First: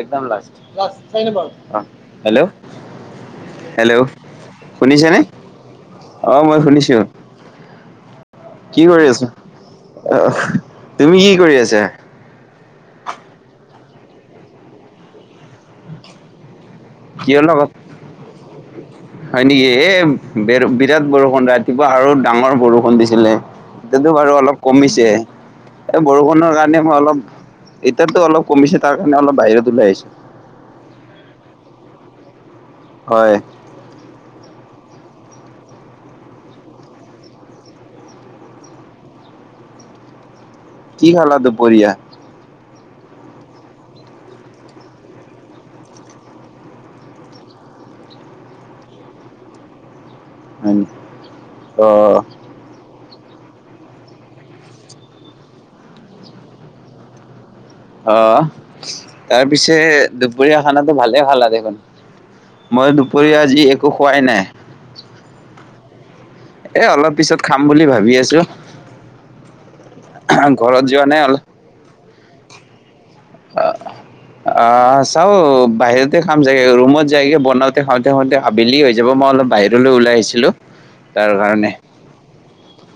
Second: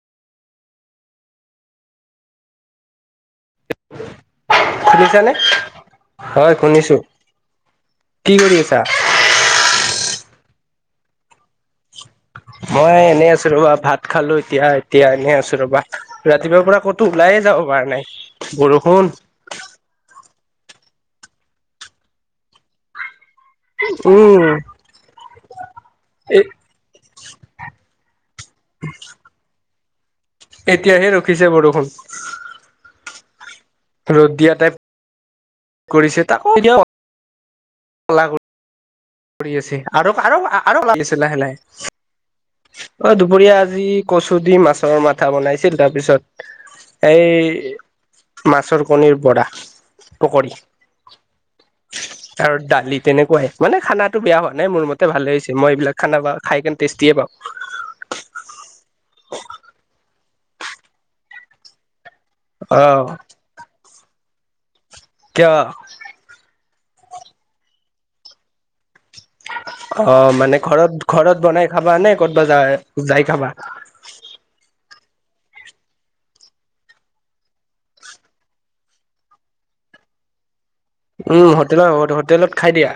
একদম last, last চাৰিনম্বৰ অঁ' হেল্ল'। হেল্ল' শুনিছানে? অঁ মই শুনিছো। কি কৰি কি কৰি আছা। আহ' তুমি কি কৰি আছা? মই এনে আছো, ৰবা ভাত খালো এতিয়া এতিয়া এনেই আছো ৰবা ৰাতিপুৱাৰ পৰা ক'ত তো ওলাইয়ে কিহৰ যাব লগত পৰা নাই, বৰষুণ হয় নেকি, এই বিৰাট বৰষুণ ৰাতিপুৱা আৰু ডাঙৰ বৰষুণ দিছিলে। এতিয়াতো বাৰু উম অলপ কমিছে, এই এ বৰষুণৰ কাৰণে- ে মই অলপ এতিয়াতো অলপ কমিছে তাৰ কাৰণে অলপ বাহিৰত ওলাই আহিছো। এতিয়াহে ৰখিছে বৰষুণ। হয়। ৰ'দ দিয়া টাইপ কৰিছে তাকো এতিয়াও কলা কৰি আছে আৰু আৰু [unintelligible] কি লাগিছে খালা লাহে দুপৰীয়া? লাহে। অঁ' দুপৰীয়া আজি কচু দি মাছৰ মাথা বনাইছিল তাৰ পিছত- এই মাছৰ কণীৰ বৰা। পকৰী অ আৰু দালি তেনেকুৱাই মানে খানা তো বেয়া হোৱা নাই মোৰ মতে ভালে হৈছে, মই এইবিলাক খানা পাওঁ, খাই কেনে টেষ্টিয়ে পাওঁ। অহ' তাৰ পিছে দুপৰীয়া খানাতো ভালে ভালা দেখোন। মই অ', দুপৰীয়া আজি একো খোৱাই নাই। কিয়? এ অলপ পিছত খাম বুলি ভাবি আছোঁ। অঁ' মানে যোৱা ঘৰত নাই অলপ ঘৰত বনাই খাবা নে ক'ৰবাত যায়? অঁ' চাওঁ বাহিৰতে খাম চাগে, ৰুমত যাইকে বনাওঁতে খাওঁতে খাওঁতে আবেলি হৈ যাব, মই অলপ বাহিৰলৈ ওলাই আহিছিলোঁ। উমঁ' হোটেলৰ হোটেলত খাই দিয়া।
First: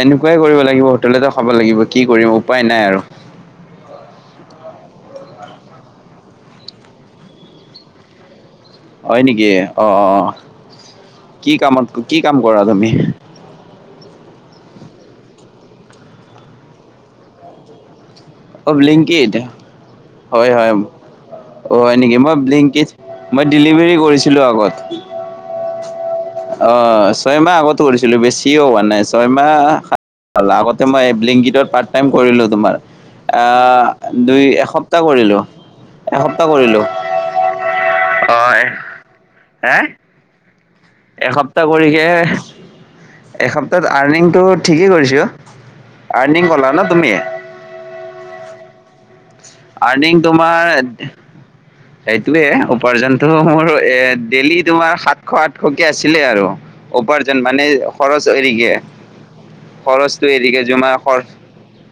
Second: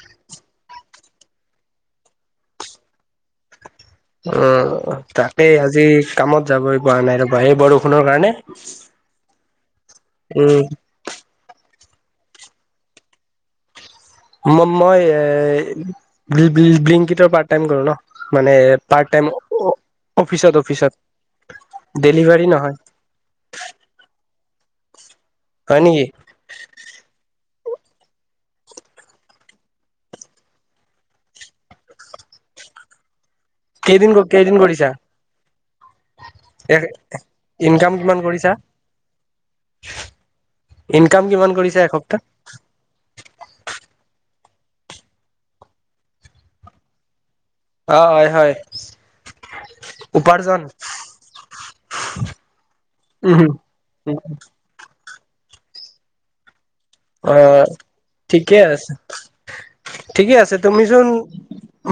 এনেকুৱাই কৰিব লাগিব, হোটেলতে খাব লাগিব কি কৰিম উপায় নাই আৰু। উমঁ' তাকেই আজি কামত যাবই পৰা নাই, ৰবা সেই বৰষুণৰ কাৰণে। হয় নেকি, অঁ' অঁ' উম, কি কামত কি কাম কৰা তুমি? ম মই এ বিংকটৰ পাৰ্ট টাইম কৰো ন'। মানে অ পাৰ্ট টাইম ব্লিংকিত হয় অফিচত হয় অ হয় অফিচত নেকি মই ডেলিভাৰী নহয়। ব্লিংকিত মই ডেলিভাৰী কৰিছিলোঁ আগত। হয় নেকি। অঁ, ছয়মাহ আগতো কৰিছিলো, বেছিও হোৱা নাই ছয় মাহ আগতে মই বিংকিটৰ পাৰ্ট টাইম কৰিলো তোমাৰ। আহ' কেইদিন দুই কেইদিন কৰিছা? এসপ্তাহ কৰিলোঁ। এসপ্তাহ কৰিলো, ইনকাম কিমান কৰিছা? অহ' হে। ইনকাম কিমান এসপ্তাহ কৰিছা কৰিকে এসপ্তাহ? এসপ্তাহত আৰ্নিংটো ঠিকেই কৰিছোঁ, আৰ্নিং ক'লা ন' তুমি? অঁ' হয় হয়। আৰ্নিং উপাৰ্জন তোমাৰ সেইটোয়ে, উপাৰ্জনটো উম, মোৰ এ ডেইলি তোমাৰ সাতশ আঠশকে আছিলে আৰু। উপাৰ্জন অ', মানে খৰচ ঠিকে এৰিকিনে, আছে খৰচটো ঠিকে আছে এৰিকেনে জমাৰ তুমিচোন খৰচ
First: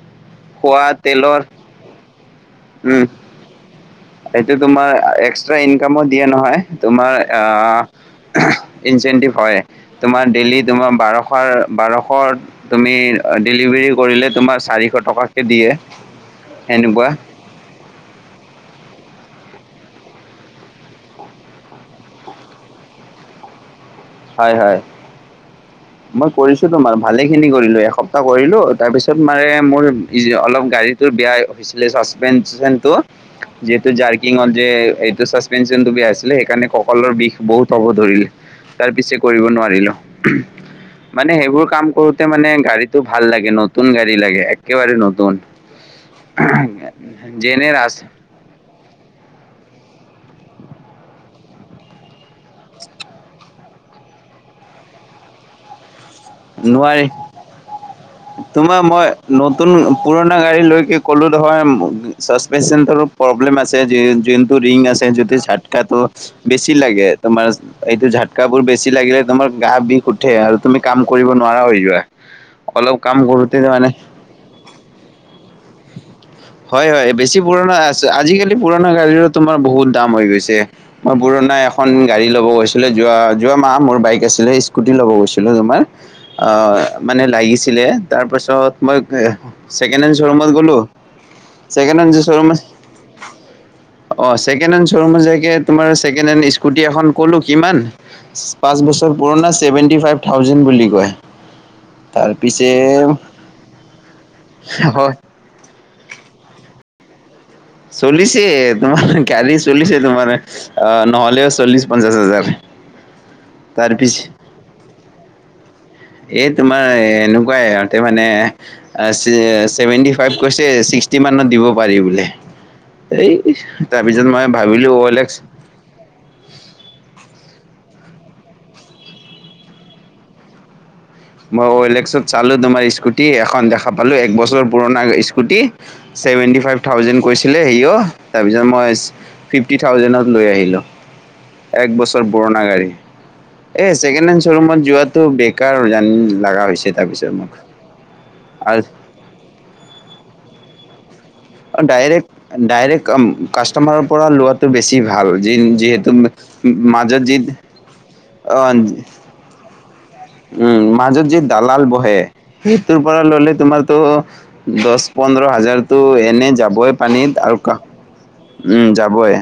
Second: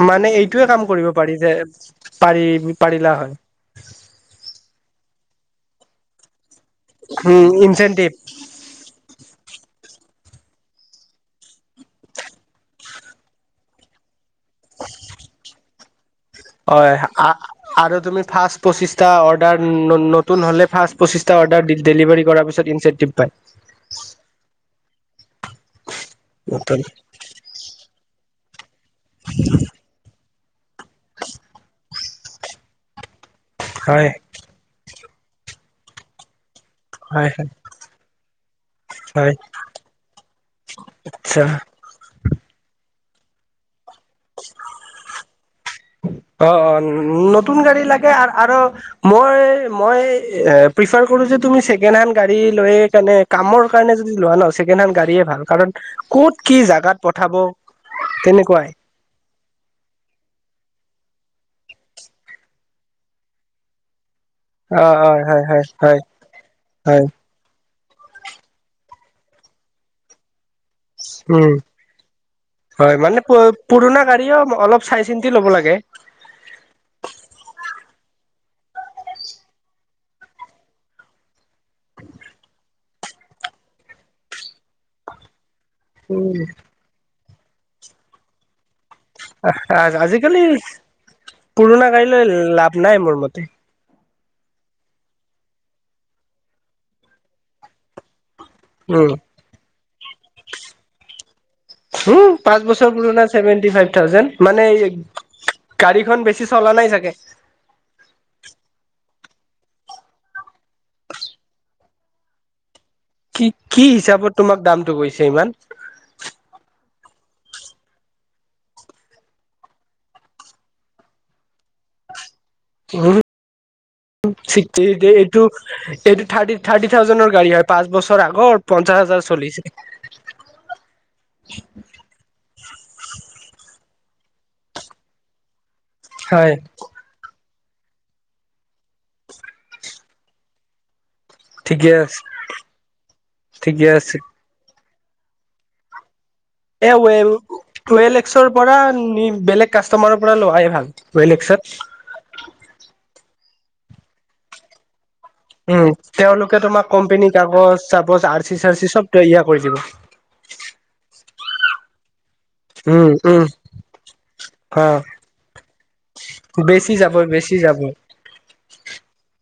মানে এইটোয়ে কাম কৰিব পাৰি যে পাৰি উম পাৰিলা হয়। এইটো তোমাৰ এক্সট্ৰা ইনকামো দিয়ে নহয়, তোমাৰ উম ইনচেন্টিভ আহ' ইনচেণ্টিভ হয়, তোমাৰ ডেইলী তোমাৰ বাৰশৰ-বাৰশৰ তুমি-অ ডেলিভাৰী কৰিলে তোমাৰ চাৰিশ টকাকে দিয়ে। হয়। সেনেকুৱা আ আৰু তুমি ফাৰ্ষ্ট পচিছটা অৰ্ডাৰ ন-ন-নতুন হ'লে, ফাৰ্ষ্ট পঁচিছটা অৰ্ডাৰ ড-ডেলিভাৰী কৰাৰ পিছত ইঞ্চেনটিভ পাই। হয়, হয়। মই কৰিছো নতুন তোমাৰ, ভালে খিনি কৰিলোঁ, এসপ্তাহ কৰিলোঁ। তাৰপিছত মানে মোৰ [unintelligible] অলপ গাড়ীটোৰ বেয়া হৈছিলে ছাচপেনচনটো যিহেতু হয় জাৰকিংতযে এইটো চাচপেনচনটো বেয়া আছিলে, সেইকাৰণে ক কঁকালৰ হয় বিষ বহুত হ'ব ধৰিলে। তাৰ পিছে হয় কৰিব নোৱাৰিলো। মানে আচ্ছা সেইবোৰ কাম কৰোতে মানে গাড়ীটো ভাল লাগে ন'? নতুন গাড়ী লাগে, একেবাৰে নতুন। অ অ [inaudible] নতুন যেনে গাড়ী ৰাচ লাগে আৰু মই-মই-এ প্ৰিফাৰ কৰো যে তুমি ছেকেণ্ড হেণ্ড গাড়ী লৈয়ে কেনে কামৰ কাৰণে যদি লোৱা ন', ছেকেণ্ড হেণ্ড গাড়ীয়ে ভাল কাৰণ ক'ত কি জাগাত নোৱাৰি পঠাব, তেনেকুৱাই। তোমাৰ মই নতুন, পুৰণা গাড়ী লৈকে ক'লো নহয় ম-মু ছাচপেনচন টোৰো প্ৰব্লেম আছে। যিয়ে-যুন ৰিং অ আছে অ যদি হয় হয় হয় ঝাতকাটো বেছি হয় লাগে। তোমাৰ, এইটো ঝাটকা বোৰ বেছি লাগিলে তোমাৰ গাৰ বিষ উঠে আৰু তুমি কাম কৰিব উম, নোৱাৰা হৈ যোৱা। হয়। অলপ কাম মানে কৰোতে মানে প-পুৰণা গাড়ীও ম-অলপ চাই চিন্তি ল'ব লাগে। হয়, হয়, বেছি পুৰণা আচ-আজিকালি পুৰণা গাড়ীৰো তোমাৰ বহুত দাম হৈ গৈছে। মই পুৰণা এখন গাড়ী ল'ব গৈছিলে, যোৱা-যোৱা মাহ মোৰ বাইক আছিলে, স্কুটি ল'ব গৈছিলো তোমাৰ উম আহ মানে লাগিছিলে, তাৰপাছত মই এ-ছেকেণ্ড হেণ্ড আজিকালি শ্ব'ৰুমত গ'লো, পুৰণা ছেকেণ্ড গাড়ী হেণ্ড লৈ শ্ব'ৰুমত ল-লাভ নাই মোৰ মতে। অ, ছেকেণ্ড হেণ্ড শ্ব'ৰুম যাই কিনে, তোমাৰ ছেকেণ্ড হেণ্ড স্কুটি এখন ক'লো কিমান! পাঁচ বছৰ পুৰণা, চেভেন্তি ফাইভ থাউজেণ্ড বুলি কয় তাৰ হুম? পাঁচ পিছে বছৰ পুৰণা ছেভেনটি ফাইভ থাউজেণ্ড? মানে হয় [inaudible] গাড়ীখন বেছি চলা নাই চাগে। চলিছে, তোমাৰ গাড়ী চলিছে তোমাৰ। আ, নহ'লেও চল্লিশ পঞ্চাশ হাজাৰ। কি-কি তাৰপিছ হিচাপত তোমাক দামটো গৈছে ইমান? এই তোমাৰ এনেকুৱাই, ইহঁতে মানে আছ-ই-চেভেণ্টি ফাইভ কৈছে, ছিক্সটি মানত দিব পাৰি বোলে। উম এই, তাৰপিছত মই ভাবিলো অ' এলে এক্স সেইটো থাৰ্টি-থাৰ্টি থাউজেণ্ডৰ গাড়ী হয়, পাঁচ বছৰ আগৰ পঞ্চাশ হাজাৰ চলিছে। মই অ' এল এক্সত চালোঁ তোমাৰ স্কুটি এখন, দেখা পালোঁ এক বছৰৰ পুৰণা স্কুটি হয় চেভেণ্টি ফাইভ থাউজেণ্ড কৈছিলে হি ও, তাৰপিছত মই ফিফটি থাউজেণ্ডত লৈ আহিলোঁ। এক ঠিকে আছে বছৰ পুৰণা গাড়ী। ঠিকে এই আছে ছেকেণ্ড হেনছ ৰুমত যোৱাটো বেকাৰ হয় জানা [unintelligible] এ ৱে-ৱেল এক্সৰ পৰা আৰু নিম বেলেগ কাষ্টমাৰৰ পৰা লোৱাই ভাল, অ' এল এক্সত। ডাইৰেক্ট-ডাইৰেক্ট আম-কাষ্টমাৰৰ পৰা লোৱা বেছি ভাল, উম যিন-যিহেতু তেওঁলোকে তোমাক ম-মাজত কোম্পেনী যি-অ', কাগজ চাগজ আৰ্চি চাৰ্চি চব তৈয়াৰ কৰি দিব উম, মাজত যি দালাল বহে, সেইটোৰ উম পৰা উম ল'লে তোমাৰতো অ দহ পোন্ধৰ হাজাৰতো এনে বেছি যাবই যাব পানীত বেছি আৰু কা যাব উমঁ যাবই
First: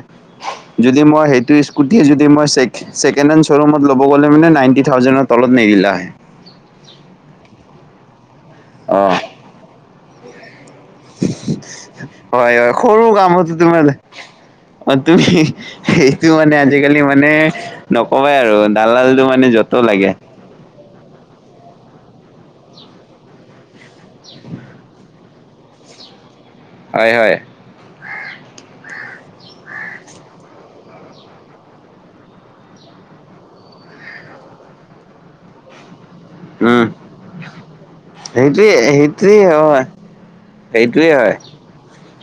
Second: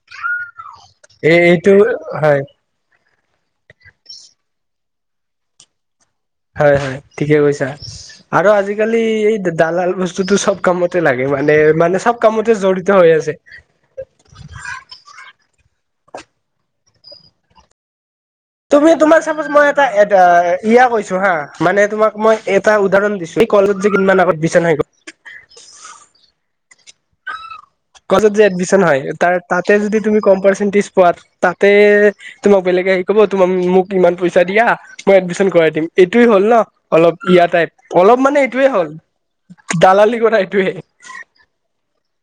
যদি মই এই সেইটো এইটো স্কুটি যদি হয় মই চেক ছেকেনসেণ্ড চৌৰুমত ল'ব গ'লে নাইনটি থাউজেনৰ তলত নিদিলাহে হয়ঁ হয়ঁ ঠিকে কৈছা আৰু আজিকালি অ এই দালাল বস্তুতটো চব কামত লাগে মানে মানে চব কামতে হয় হয় জড়িত সৰু হৈ আছে। কামতো তোমাৰ অ তুমি সেইটো মানে আজিকালি মানে- নকবাই আৰু তুমি তোমাৰ দালডালটো মানে চাপজ মই য'তো লাগে। এটা ইয়া কৈছো হা মানে তোমাক মই এটা উদাহৰণ দিছো এই কলত যে কিমান আগত বিচনা হৈ গ'ল। হয়ঁ হয়ঁ। কলেজত যদি এডমিচন হয় তাতে যদি কম পাৰ্চেন্টেজ পোৱা তাতে তোমাক বেলেগে আহি কব তোমাক মোক ইমান পইচা দিয়া মই এডমিশন কৰাই দিম। এইটোয়ে হ'ল ন উম অলপ ইয়া টাইপ অলপ মানে সেইটোৱে এইটোয়ে হ'ল দালালি কথা এইটোৱে। এইটোৱে হয়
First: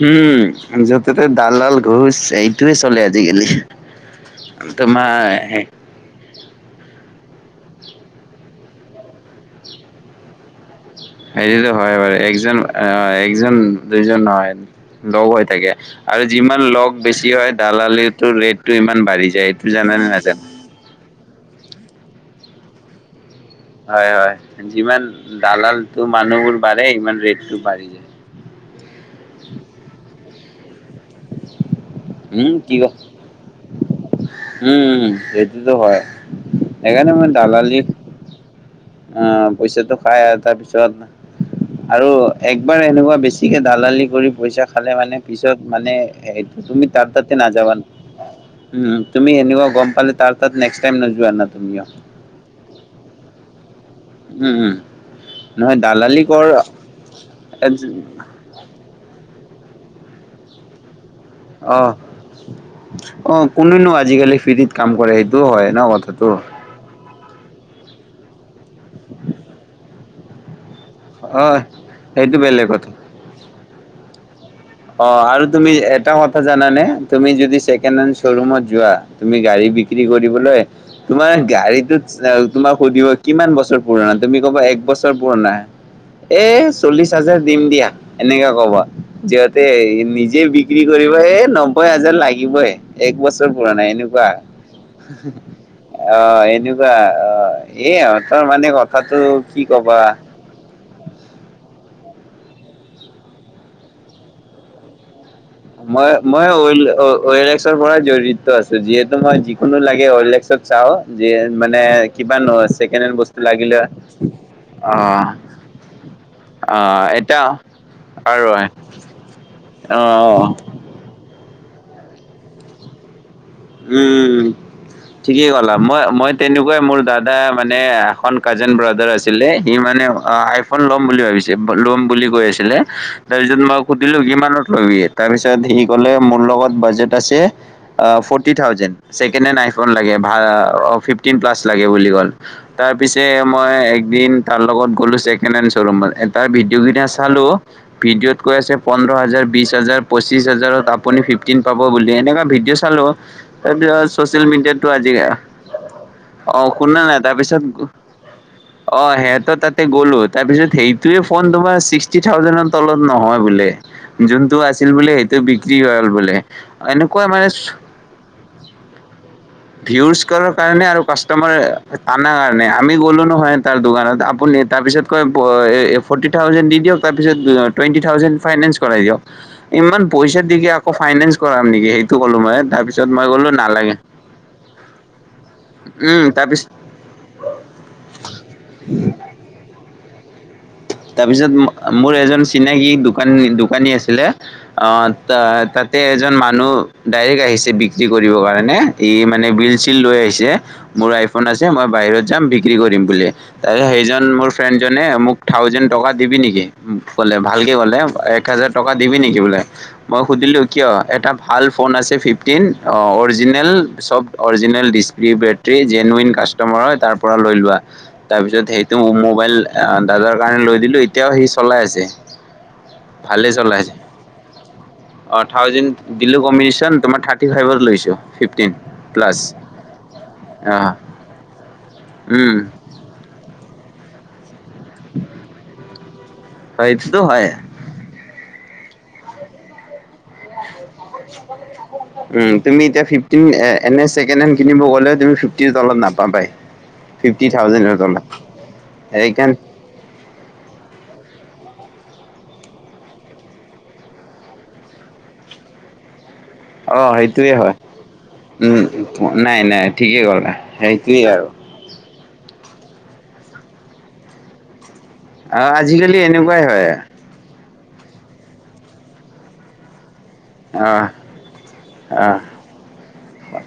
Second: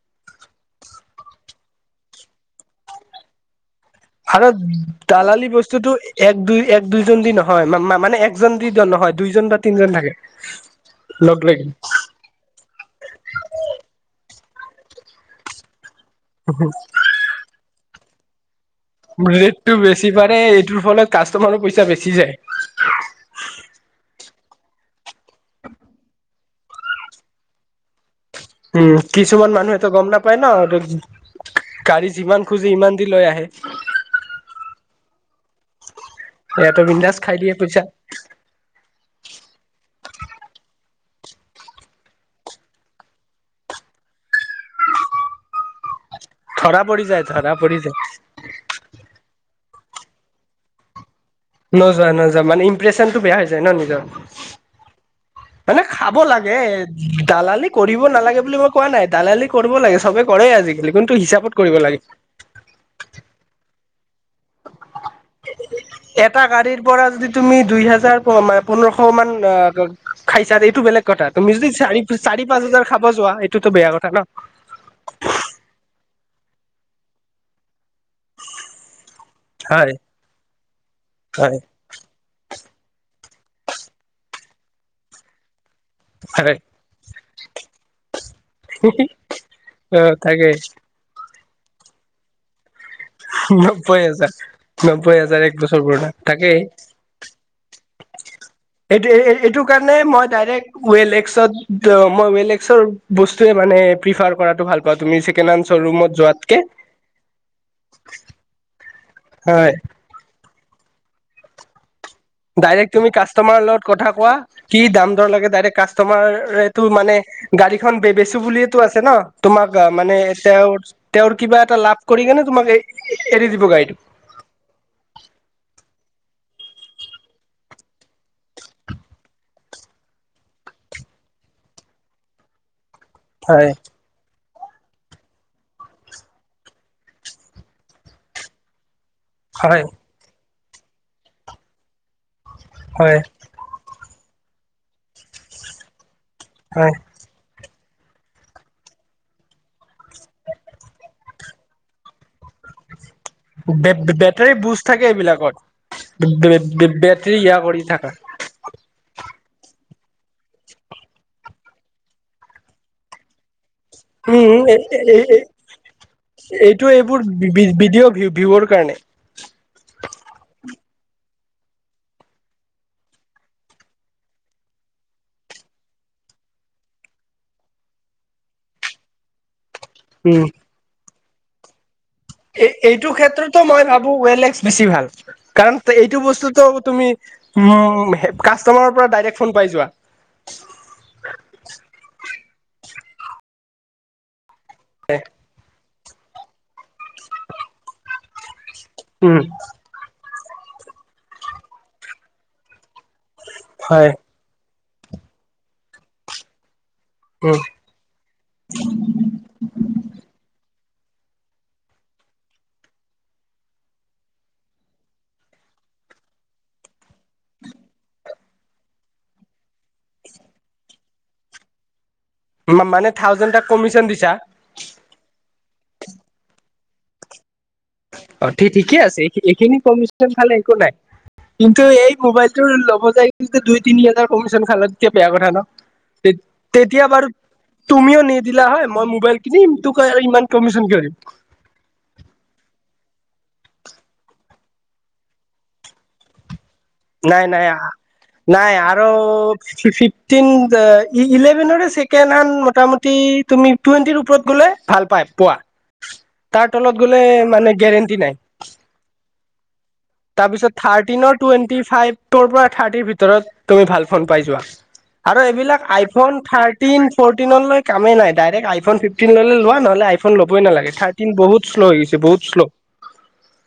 উমঁ যতে ত দালাল ঘোচ এইটোয়ে চলে আজিকালি। ভাৰত তোমাৰ দালালি বস্তুটো। এক দুই, এক দুইজন দি নহয়, মানে একজন দি নহয় দুইজন বা তিনজন থাকে। লগ লাগি সেইটোতো হয় বাৰু, একজন আহ একজন দুজন হয় লগ হৈ থাকে। আৰু যিমান লগ বেছি হয় দালালিটোৰ ৰেটটো ইমান বাঢ়ি যায়, এইটো জানেনে নাজানা। তোৰ ফলত কাষ্টমাৰৰ পইচা বেছি যায়। হয়ঁ হয়ঁ যিমান দালালটো মানুহবোৰ বাঢ়ে, সিমান ৰেটটো বাঢ়ি যায়। উমঁ, কিছুমান মানুহেটো গম নাপায় ন। গাড়ী যিমান খুজি, ইমান দি লৈ আহে। উমঁ উমঁ এইটোতো হয়, ইয়াতো একাৰণে বিন্দাজ মই খাই দিয়ে দালালি পইচা অঁ পইচাটো পাই তাৰপিছত আৰু একবাৰ এনেকুৱা বেছিকে দালালি কৰি পইচা খালে মানে পিছত মানে ধৰা তুমি পৰি তাত যায় ততে ধৰা পৰি নাযাবানা। যায় উমঁ তুমি এনেকুৱা গম পালে তাৰ তাত নেক্স টাই নোযোৱা ন নযোৱা নযোৱা মানে ইম্প্ৰেশচনটো বেয়া হৈ যায় ন নিজৰ উম উম নহয় মানে খাব দালালি কৰ লাগে দালালি কৰিব নালাগে বুলি মই কোৱা নাই দালালি কৰিব লাগে চবে কৰেই আজিকালি কিন্তু হিচাপত কৰিব অহ লাগে অঁ কোনেনো আজিকালি ফ্ৰীত কাম কৰে সেইটো হয় ন কথাটো। এটা গাড়ীৰ পৰা যদি। তুমি দুই হাজাৰ পোন্ধৰশ মান অ খাইছা এইটো বেলেগ। ক'তা, অ তুমি যদি সেইটো চাৰি-চাৰি পাঁচ বেলেগ হাজাৰ কথা খাব যোৱা, এইটোতো বেয়া কথা ন। অঁ আৰু তুমি এটা কথা জানে, তুমি যদি ছেকেণ্ড হেন শ্বৰুমত যোৱা তুমি গাড়ী হয় বিক্ৰী কৰিবলৈ, তোমাৰ হয় গাড়ীতটোত। তোমাক সুধিব কিমান বছৰ পুৰণা, তুমি ক'বা এক বছৰ পুৰণা হয় এচ চল্লিশ হাজাৰ দিম দিয়া, এনেক ক'ব যিহ'তে অ নিজে তাকেই বিক্ৰী এইটো আহিব এই নব্বৈ হাজাৰ লাগিবই। এক বছৰ পুৰনা নব্বৈ এনেকুৱা হাজাৰ নব্বৈ হাজাৰ এক বছৰ পুৰণা অঁ তাকেই এনেকুৱা অঁ। এ আও তাৰমানে কথাটো কি কবা। ৱেলএক্সত, মই ৱেলএক্সৰ বস্তুে মানে প্ৰিফাৰ কৰাটো ভাল। বা তুমি চিকেন আনচ মই-মই ৱেলএক্সত। এইটো পৰা জড়িত আছে, যিহেতু মই হয় যিকোনো লাগে ৱেলএক্সত চাওঁ যে মানে। কিবা ন ডাইৰেক্ট ছেকেণ্ড তুমি হেণ্ড বস্তু কাষ্টমাৰৰ লাগিলে লগত কথা কোৱা, কি অ দাম দৰ লাগে ডাইৰেক্ট অ কাষ্টমাৰটো মানে এটা গাড়ীখন বে বেচো আৰু অ বুলিয়েতো আছে ন, তোমাক মানে তেওঁৰ তেওঁৰ কিবা এটা লাভ কৰি কেনে তোমাক এ- এৰি দি উম। ঠিকে ক'লা মই-মই তেনেকুৱাই মোৰ দাদা মানে এখন কাজিন ব্ৰাদাৰ আছিলে, সি মানে ল'ম বুলি ভাবিছে, লম বুলি কৈ আছিলে, তাৰ পিছত হয় মই শুধিলো কিমানত লবি, তাৰপিছত সি কলে মোৰ লগত বাজেট আছে আছে forty thousand, second hand হয় আইফোন লাগে ভা অ ফিফটিন প্লাছ লাগে বুলি ক'ল। তাৰ হয় পিছে, মই একদিন তাৰ লগত গলো ছেকেণ্ড হেণ্ড শ্বৰুমত এটা ভিডিঅ হয় গিতা চালো ভিডিঅ'ত কৈ আছে পোন্ধৰ হাজাৰ, বিশ হাজাৰ, পঁচিছ হাজাৰত আপুনি ফিফটিন পাব বুলি এনেকুৱা ভিডিঅ' চালো। বে তাৰপিছত বে চচিয়েল বেটাৰী বুজ মিডিয়াতো থাকে আজি, এইবিলাকত বে অ বে শুনানাই বেটাৰী ইয়া কৰি তাৰপিছত থাকা অ সিহঁতৰ তাতে গ'লো, তাৰপিছত সেইটোৱে ফোন তোমাৰ ছিক্সটি থাউজেডৰ তলত নহয় বোলে। যোনটো উম এ আছিল বোলে, সেইটো এ বিক্ৰী হল বোলে, এইটো এইবোৰ এনেকুৱা মানে ভিডিঅ' ভিউৰ কাৰণে [unintelligible] ভিউচ কৰাৰ কাৰণে আৰু কাষ্টমাৰ আনাৰ কাৰণে, আমি গ'লো নহয় তাৰ দোকানত, আপুনি তাৰপিছত কয় ফ'ৰ্টি থাউজেণ্ড দি দিয়ক তাৰপিছত টুৱেণ্টি থাউজেণ্ড ফাইনেন্স কৰাই দিয়ক। ইমান পইচা উম। দি কি আকৌ ফাইনেন্স কৰাম নেকি সেইটো ক'লো মই তিৰপি সেইটো ক্ষেত্ৰতে মই ভাবো ওৱেলেক্স বেছি ভাল। কাৰণ এইটো উম বস্তুটো তাৰপিছত তুমি উম কাষ্টমাৰৰ পৰা ডাইৰেক্ট ফোন পাই যোৱা। তাৰপিছত মোৰ এজন চিনাকি দোকানী- দোকানী আছিলে অ ত তাতে এজন মানুহ ডাইৰেক্ট আহিছে বিক্ৰী কৰিবৰ কাৰ ণে এই উম। মানে বিল চিল লৈ আহিছে মোৰ আইফন আছে মই বাহিৰত যাম বি বিক্ৰী কৰিম বুলি তাৰপিছত হয় সেইজন মোৰ ফ্ৰেণ্ডজনে মোক থাউজেণ্ড টকা দিবি নেকি কলে ভালকে উম ক'লে এক হোজাৰ টকা দিবি নেকি বোলে? মই সুধিলোঁ কিয় এটা ভাল ফোন আছে ফিফটিন অ অৰিজিনেল চব অৰিজিনেল ডিচ বেটৰী জেনুইন কাষ্টমাৰ হয় তাৰ পৰা লৈ লোৱা তাৰ পিছত সেইটো মোবাইল অ দাদাৰ কাৰণে লৈ দিলোঁ এতিয়াও সি চলাই আছে। মানে থাউজেণ্ড তাক কমিশন দিছা? অ, থাউজেড দিলো কম্বিশ্যন তোমাৰ থাৰ্টি ফাইভত লৈছে। অ, ঠি- ঠিকে আছে, এইখিনি কমিশ্যন খালে একো অঁ নাই। কিন্তু এই মোবাইলটো ল'ব যাই দুই তিনি হাজাৰ কমিশন খালে তেতিয়া বেয়া কথা ন, তেতিয়া সেইটোতো বাৰু হয় তুমিও নিদিলা হয়, মই মোবাইল কিনিম, তোক আৰু ইমান কমিশন কিয় দিম। [unintelligible] উম তুমি এতিয়া ফিফটিন এনে ছেকেণ্ড হেণ্ড কিনিব গ'লে তুমি ফিফটিৰ তলত নাপাবাই। ফিফটি নাই নাই থাউজেণ্ডৰ তলত নাই আৰু সেইকাৰণে ফিফটিন ইলেভেন ছেকেণ্ড হেড মোটামুটি তুমি টুৱেণ্টিৰ ওপৰত গ'লে ভাল পায় পোৱা তাৰ তলত গ'লে মানে গেৰেণ্টি নাই। উম নাই নাই ঠিকেই কলা সেইটোৱেই আৰু। থাৰ্টি ফাইভ পৰা থাৰ্টিৰ ভিতৰত তুমি ভাল ফোন পাই যোৱা। আৰু এইবিলাক আজিকালি আইফোন এনেকুৱাই হয় থাৰ্টন ফৰ্তিন লৈ কামেই নাই ডাইৰেক্ট আইফোন ফিফটিন ললে লোৱা নহলে আই ফন ল'বই নালাগে অঁ থাৰ্তিন বহুত শ্ল' হৈ গৈছে অঁ বহুত শ্ল।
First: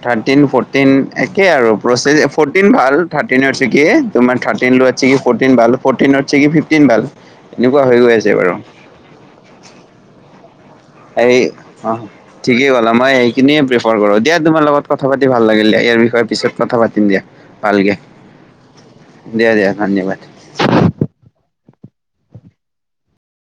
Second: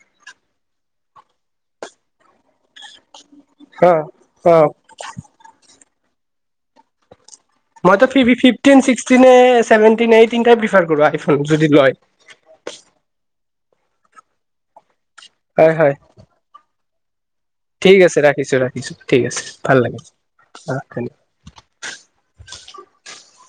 থাৰ্টিন ফৰ্টিন একে আৰু প্ৰচেছ ফ'ৰ্টিন ভাল থাৰ্টিনতছে কি অ তোমাৰ অ থাৰ্টিনত আছে কি ফ'ৰ্টিন ভাল ফ'ৰ্টিনত কি ফিফটিন ভাল। এনেকুৱা হৈ গৈ আছে বাৰু। চেভেণ্টিন এই তি প্ৰিফাৰ কৰা এই অ ঠিকেই ক'লা মই সেইখিনিয়ে প্ৰিফাৰ কৰো দিয়া তোমাৰ লগত কথা পাতি ভাল লাগিল হয় দিয়া হয় ইয়াৰ বিষয়ে পিছত কথা পাতিম দিয়া ভালকে ঠিক আছে ৰাখিছো ৰাখিছো ঠিক আছে দিয়া দিয়া ভাল লাগিল ধন্যবাদ অ